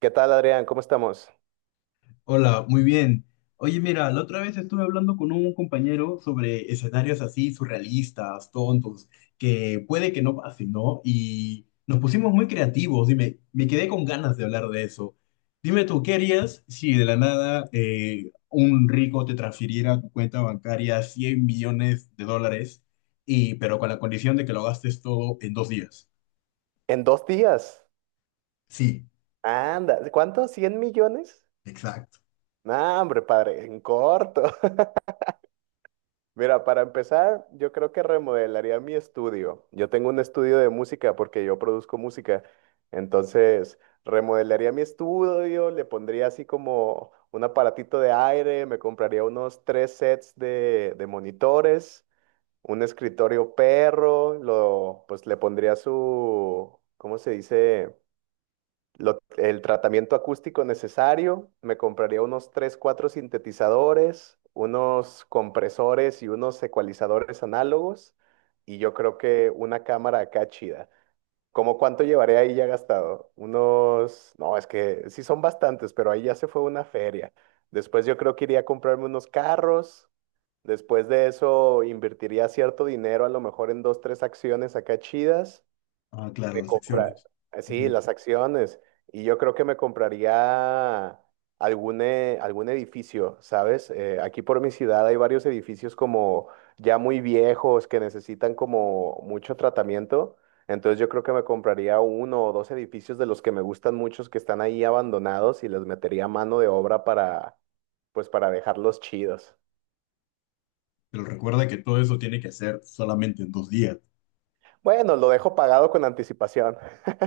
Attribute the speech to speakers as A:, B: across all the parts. A: ¿Qué tal, Adrián? ¿Cómo estamos?
B: Hola, muy bien. Oye, mira, la otra vez estuve hablando con un compañero sobre escenarios así surrealistas, tontos, que puede que no pasen, ¿no? Y nos pusimos muy creativos, dime, me quedé con ganas de hablar de eso. Dime tú, ¿qué harías si de la nada un rico te transfiriera a tu cuenta bancaria 100 millones de dólares, y, pero con la condición de que lo gastes todo en dos días?
A: En 2 días.
B: Sí,
A: Anda, ¿cuánto? ¿100 millones?
B: exacto.
A: No, hombre, padre, en corto. Mira, para empezar, yo creo que remodelaría mi estudio. Yo tengo un estudio de música porque yo produzco música. Entonces, remodelaría mi estudio, le pondría así como un aparatito de aire, me compraría unos tres sets de monitores, un escritorio perro, lo, pues le pondría su, ¿cómo se dice? El tratamiento acústico necesario, me compraría unos 3 4 sintetizadores, unos compresores y unos ecualizadores análogos, y yo creo que una cámara acá chida. ¿Cómo cuánto llevaré ahí ya gastado? Unos, no, es que sí son bastantes, pero ahí ya se fue una feria. Después yo creo que iría a comprarme unos carros. Después de eso invertiría cierto dinero, a lo mejor en dos, tres acciones acá chidas.
B: Ah, claro,
A: Me
B: las
A: compra,
B: acciones.
A: sí, las acciones. Y yo creo que me compraría algún edificio, ¿sabes? Aquí por mi ciudad hay varios edificios como ya muy viejos que necesitan como mucho tratamiento. Entonces yo creo que me compraría uno o dos edificios de los que me gustan muchos que están ahí abandonados y les metería mano de obra para, pues para dejarlos chidos.
B: Pero recuerda que todo eso tiene que hacer solamente en dos días.
A: Bueno, lo dejo pagado.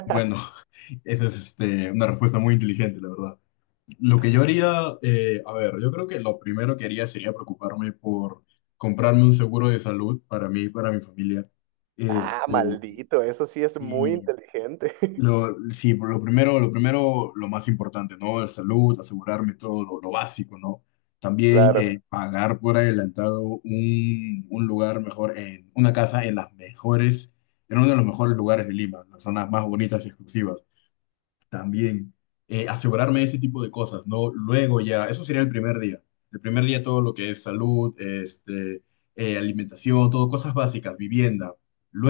B: Bueno, esa es este, una respuesta muy inteligente, la verdad. Lo que yo haría, a ver, yo creo que lo primero que haría sería preocuparme por comprarme un seguro de salud para mí y para mi familia. Este, y lo, sí, por lo primero, lo primero, lo más importante, ¿no? La salud, asegurarme todo lo básico, ¿no? También pagar por adelantado un lugar mejor, en, una casa en las mejores, en uno de los mejores lugares de Lima, las zonas más bonitas y exclusivas también asegurarme ese tipo de cosas, ¿no? Luego ya, eso sería el primer día. El primer día todo lo que es salud, este, alimentación, todo, cosas básicas, vivienda.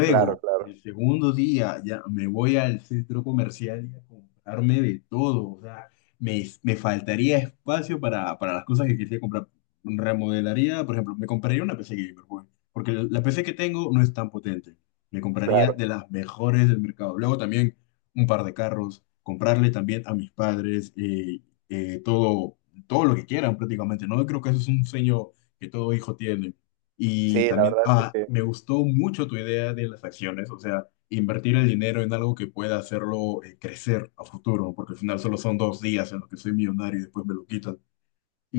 A: Claro, claro,
B: el segundo día ya me voy al centro comercial y a comprarme de todo, o sea, me faltaría espacio para las cosas que quisiera comprar. Remodelaría, por ejemplo, me compraría una PC gamer, güey, porque la PC que tengo no es tan potente. Me compraría de
A: claro.
B: las mejores del mercado. Luego también un par de carros, comprarle también a mis padres todo, todo lo que quieran prácticamente, ¿no? Creo que eso es un sueño que todo hijo tiene. Y
A: Sí, la
B: también,
A: verdad es que
B: ah,
A: sí.
B: me gustó mucho tu idea de las acciones, o sea, invertir el dinero en algo que pueda hacerlo crecer a futuro, porque al final solo son dos días en los que soy millonario y después me lo quitan.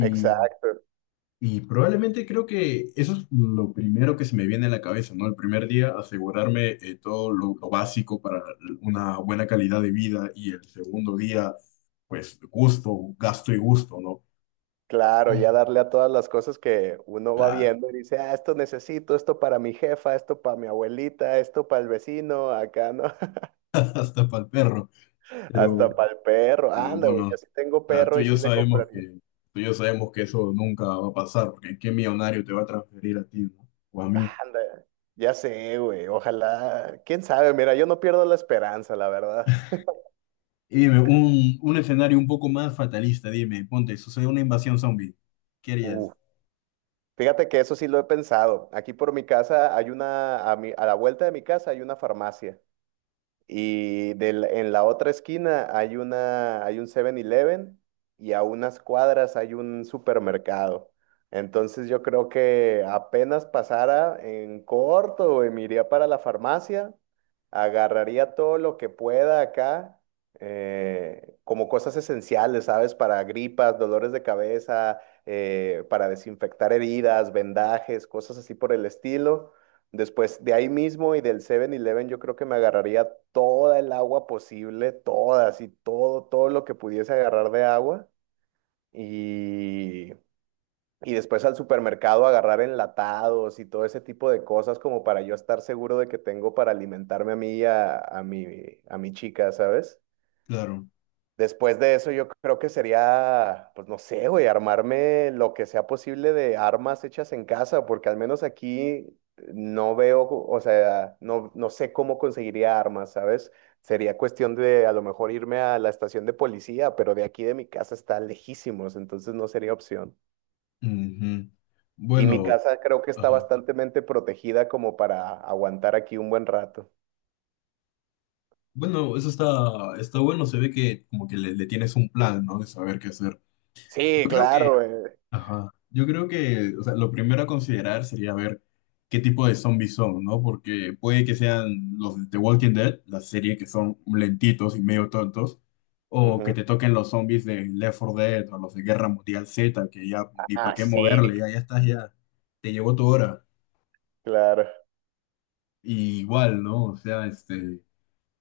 A: Exacto.
B: Y probablemente creo que eso es lo primero que se me viene a la cabeza, ¿no? El primer día, asegurarme todo lo básico para una buena calidad de vida y el segundo día, pues gusto, gasto y gusto, ¿no?
A: Claro, ya
B: Y
A: darle a todas las cosas que uno va
B: claro,
A: viendo y dice, ah, esto necesito, esto para mi jefa, esto para mi abuelita, esto para el vecino, acá, ¿no?
B: hasta para el perro, pero,
A: Hasta para el perro.
B: pero
A: Anda, güey, yo
B: bueno,
A: sí tengo
B: tú
A: perro y
B: y yo
A: sí le
B: sabemos
A: compraría.
B: que, tú y yo sabemos que eso nunca va a pasar, porque ¿qué millonario te va a transferir a ti, ¿no? O a mí.
A: Anda, ya sé, güey, ojalá. ¿Quién sabe? Mira, yo no pierdo la esperanza, la verdad.
B: Y dime, un escenario un poco más fatalista, dime, ponte, sucede una invasión zombie, ¿qué
A: Uh,
B: harías?
A: fíjate que eso sí lo he pensado. Aquí por mi casa hay una, a la vuelta de mi casa hay una farmacia. En la otra esquina hay una, hay un 7-Eleven y a unas cuadras hay un supermercado. Entonces yo creo que apenas pasara en corto, güey, me iría para la farmacia, agarraría todo lo que pueda acá, como cosas esenciales, ¿sabes? Para gripas, dolores de cabeza, para desinfectar heridas, vendajes, cosas así por el estilo. Después de ahí mismo y del 7-Eleven yo creo que me agarraría toda el agua posible, toda, así, todo, todo lo que pudiese agarrar de agua. Y, y después al supermercado agarrar enlatados y todo ese tipo de cosas como para yo estar seguro de que tengo para alimentarme a mí y a, a mi chica, ¿sabes?
B: Claro.
A: Después de eso, yo creo que sería, pues no sé, güey, armarme lo que sea posible de armas hechas en casa, porque al menos aquí no veo, o sea, no sé cómo conseguiría armas, ¿sabes? Sería cuestión de a lo mejor irme a la estación de policía, pero de aquí de mi casa está lejísimos, entonces no sería opción.
B: Ujú.
A: Y mi
B: Bueno,
A: casa creo que está
B: ajá.
A: bastantemente protegida como para aguantar aquí un buen rato.
B: Bueno, eso está, está bueno. Se ve que como que le tienes un plan, ¿no? De saber qué hacer. Yo
A: Sí,
B: creo
A: claro,
B: que,
A: güey.
B: ajá. Yo creo que, o sea, lo primero a considerar sería ver qué tipo de zombies son, ¿no? Porque puede que sean los de The Walking Dead, la serie que son lentitos y medio tontos, o que
A: Ujú.
B: te toquen los zombies de Left 4 Dead o los de Guerra Mundial Z, que ya ni para
A: Ah,
B: qué
A: sí,
B: moverle, ya, ya estás, ya te llegó tu hora.
A: claro,
B: Y igual, ¿no? O sea, este.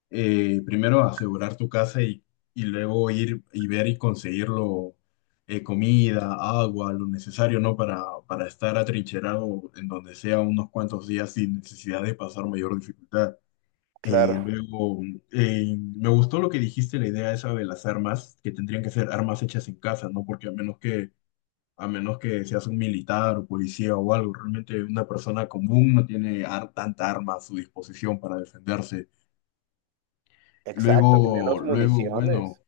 B: Primero asegurar tu casa y luego ir y ver y conseguirlo comida, agua, lo necesario, ¿no? Para estar atrincherado en donde sea unos cuantos días sin necesidad de pasar mayor dificultad.
A: claro.
B: Luego, me gustó lo que dijiste, la idea esa de las armas, que tendrían que ser armas hechas en casa, ¿no? Porque a menos que seas un militar o policía o algo, realmente una persona común no tiene tanta arma a su disposición para defenderse.
A: Exacto, y
B: Luego,
A: menos
B: luego, bueno,
A: municiones.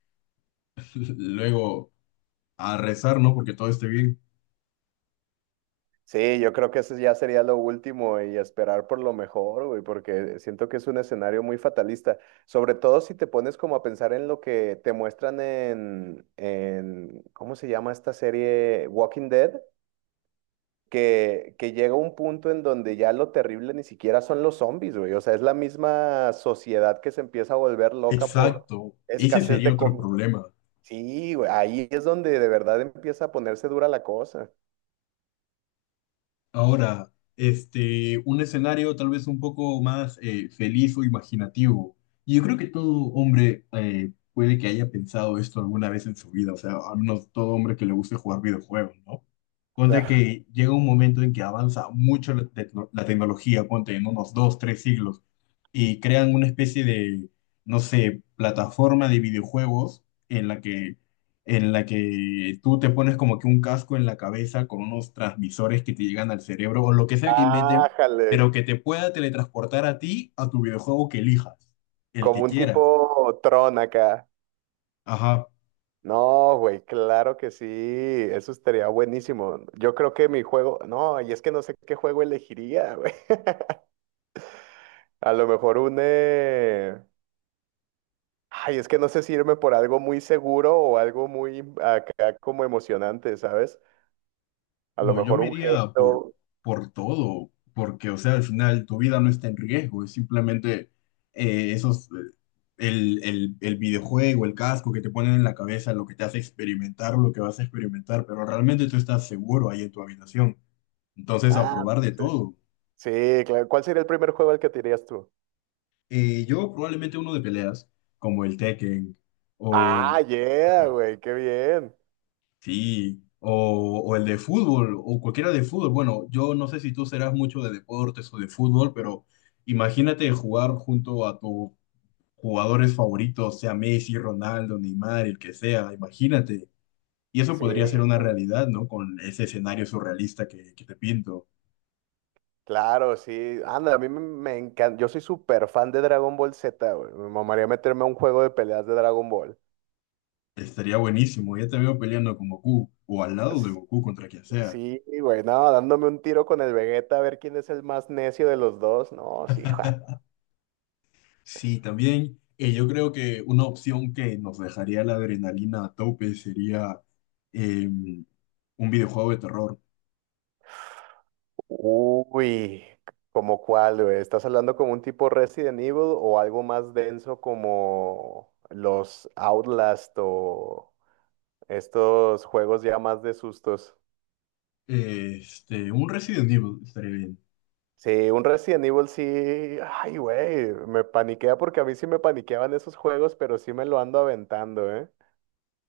B: luego a rezar, ¿no? Porque todo esté bien.
A: Sí, yo creo que eso ya sería lo último y esperar por lo mejor, güey, porque siento que es un escenario muy fatalista, sobre todo si te pones como a pensar en lo que te muestran en ¿cómo se llama esta serie? Walking Dead, que llega un punto en donde ya lo terrible ni siquiera son los zombies, güey, o sea, es la misma sociedad que se empieza a volver loca por
B: Exacto. Ese
A: escasez
B: sería
A: de
B: otro
A: comida.
B: problema.
A: Sí, güey, ahí es donde de verdad empieza a ponerse dura la cosa.
B: Ahora, este, un escenario tal vez un poco más feliz o imaginativo. Y yo creo que todo hombre puede que haya pensado esto alguna vez en su vida, o sea, al menos todo hombre que le guste jugar videojuegos, ¿no? Ponte
A: Claro.
B: que llega un momento en que avanza mucho la, la tecnología, ponte en unos dos, tres siglos, y crean una especie de, no sé, plataforma de videojuegos en la que en la que tú te pones como que un casco en la cabeza con unos transmisores que te llegan al cerebro o lo que sea que inventen,
A: Ájale,
B: pero que te pueda teletransportar a ti, a tu videojuego que elijas, el
A: como
B: que
A: un
B: quieras.
A: tipo Tron acá.
B: Ajá,
A: No, güey, claro que sí, eso estaría buenísimo. Yo creo que mi juego, no, y es que no sé qué juego elegiría, güey. A lo mejor ay, es que no sé si irme por algo muy seguro o algo muy acá como emocionante, ¿sabes? A lo
B: bueno, yo
A: mejor
B: me
A: un
B: iría
A: Halo.
B: por todo, porque, o sea, al final tu vida no está en riesgo, es simplemente eh, esos... eh, el, el videojuego, el casco que te ponen en la cabeza, lo que te hace experimentar, lo que vas a experimentar, pero realmente tú estás seguro ahí en tu habitación. Entonces, a
A: Ah,
B: probar de
A: sí.
B: todo.
A: Sí, claro. ¿Cuál sería el primer juego al que te irías tú?
B: Yo probablemente uno de peleas, como el Tekken, o el,
A: Ah, yeah,
B: ajá,
A: güey, qué bien.
B: sí, o el de fútbol, o cualquiera de fútbol. Bueno, yo no sé si tú serás mucho de deportes o de fútbol, pero imagínate jugar junto a tus jugadores favoritos, sea Messi, Ronaldo, Neymar, el que sea, imagínate. Y eso
A: Sí,
B: podría ser una
A: claro.
B: realidad, ¿no? Con ese escenario surrealista que te pinto.
A: Claro, sí. Anda, a mí me, encanta. Yo soy súper fan de Dragon Ball Z, güey. Me mamaría meterme a un juego de peleas de Dragon Ball.
B: Estaría buenísimo. Ya te veo peleando con Goku, o al lado de
A: S-
B: Goku contra quien sea.
A: Sí, güey, no, dándome un tiro con el Vegeta a ver quién es el más necio de los dos. No, sí, ja.
B: Sí, también yo creo que una opción que nos dejaría la adrenalina a tope sería un videojuego de terror.
A: Uy, ¿como cuál, güey? ¿Estás hablando como un tipo Resident Evil o algo más denso como los Outlast o estos juegos ya más de sustos?
B: Este, un Resident Evil estaría bien.
A: Sí, un Resident Evil sí, ay, güey, me paniquea porque a mí sí me paniqueaban esos juegos, pero sí me lo ando aventando, ¿eh?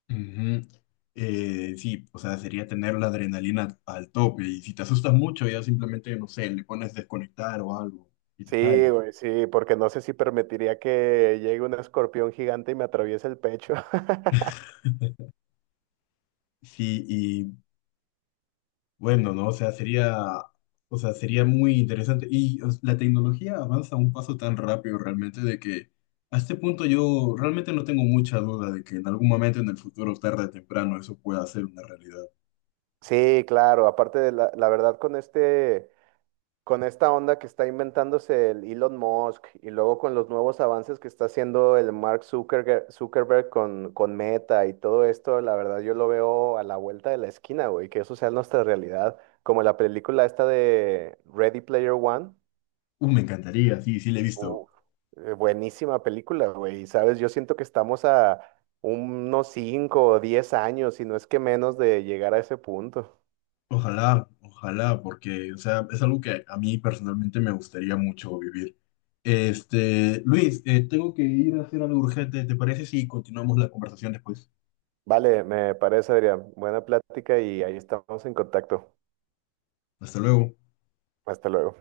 B: Ujú. Sí, o sea, sería tener la adrenalina al tope y si te asustas mucho ya simplemente, no sé, le pones desconectar o algo y te
A: Sí,
B: sale.
A: güey, sí, porque no sé si permitiría que llegue un escorpión gigante y me atraviese el pecho.
B: Sí, bueno, ¿no? O sea, sería muy interesante. Y o sea, la tecnología avanza a un paso tan rápido realmente de que a este punto yo realmente no tengo mucha duda de que en algún momento en el futuro, tarde o temprano, eso pueda ser una realidad.
A: Sí, claro, aparte la verdad con este, con esta onda que está inventándose el Elon Musk y luego con los nuevos avances que está haciendo el Mark Zuckerge- Zuckerberg, con Meta y todo esto, la verdad yo lo veo a la vuelta de la esquina, güey, que eso sea nuestra realidad, como la película esta de Ready Player One.
B: Me encantaría, sí, sí, le he visto.
A: Uf, buenísima película, güey, y sabes, yo siento que estamos a unos 5 o 10 años, si no es que menos de llegar a ese punto.
B: Ojalá, ojalá, porque, o sea, es algo que a mí personalmente me gustaría mucho vivir. Este, Luis, tengo que ir a hacer algo urgente. ¿Te parece si continuamos la conversación después?
A: Vale, me parece, Adrián, buena plática y ahí estamos en contacto.
B: Hasta luego.
A: Hasta luego.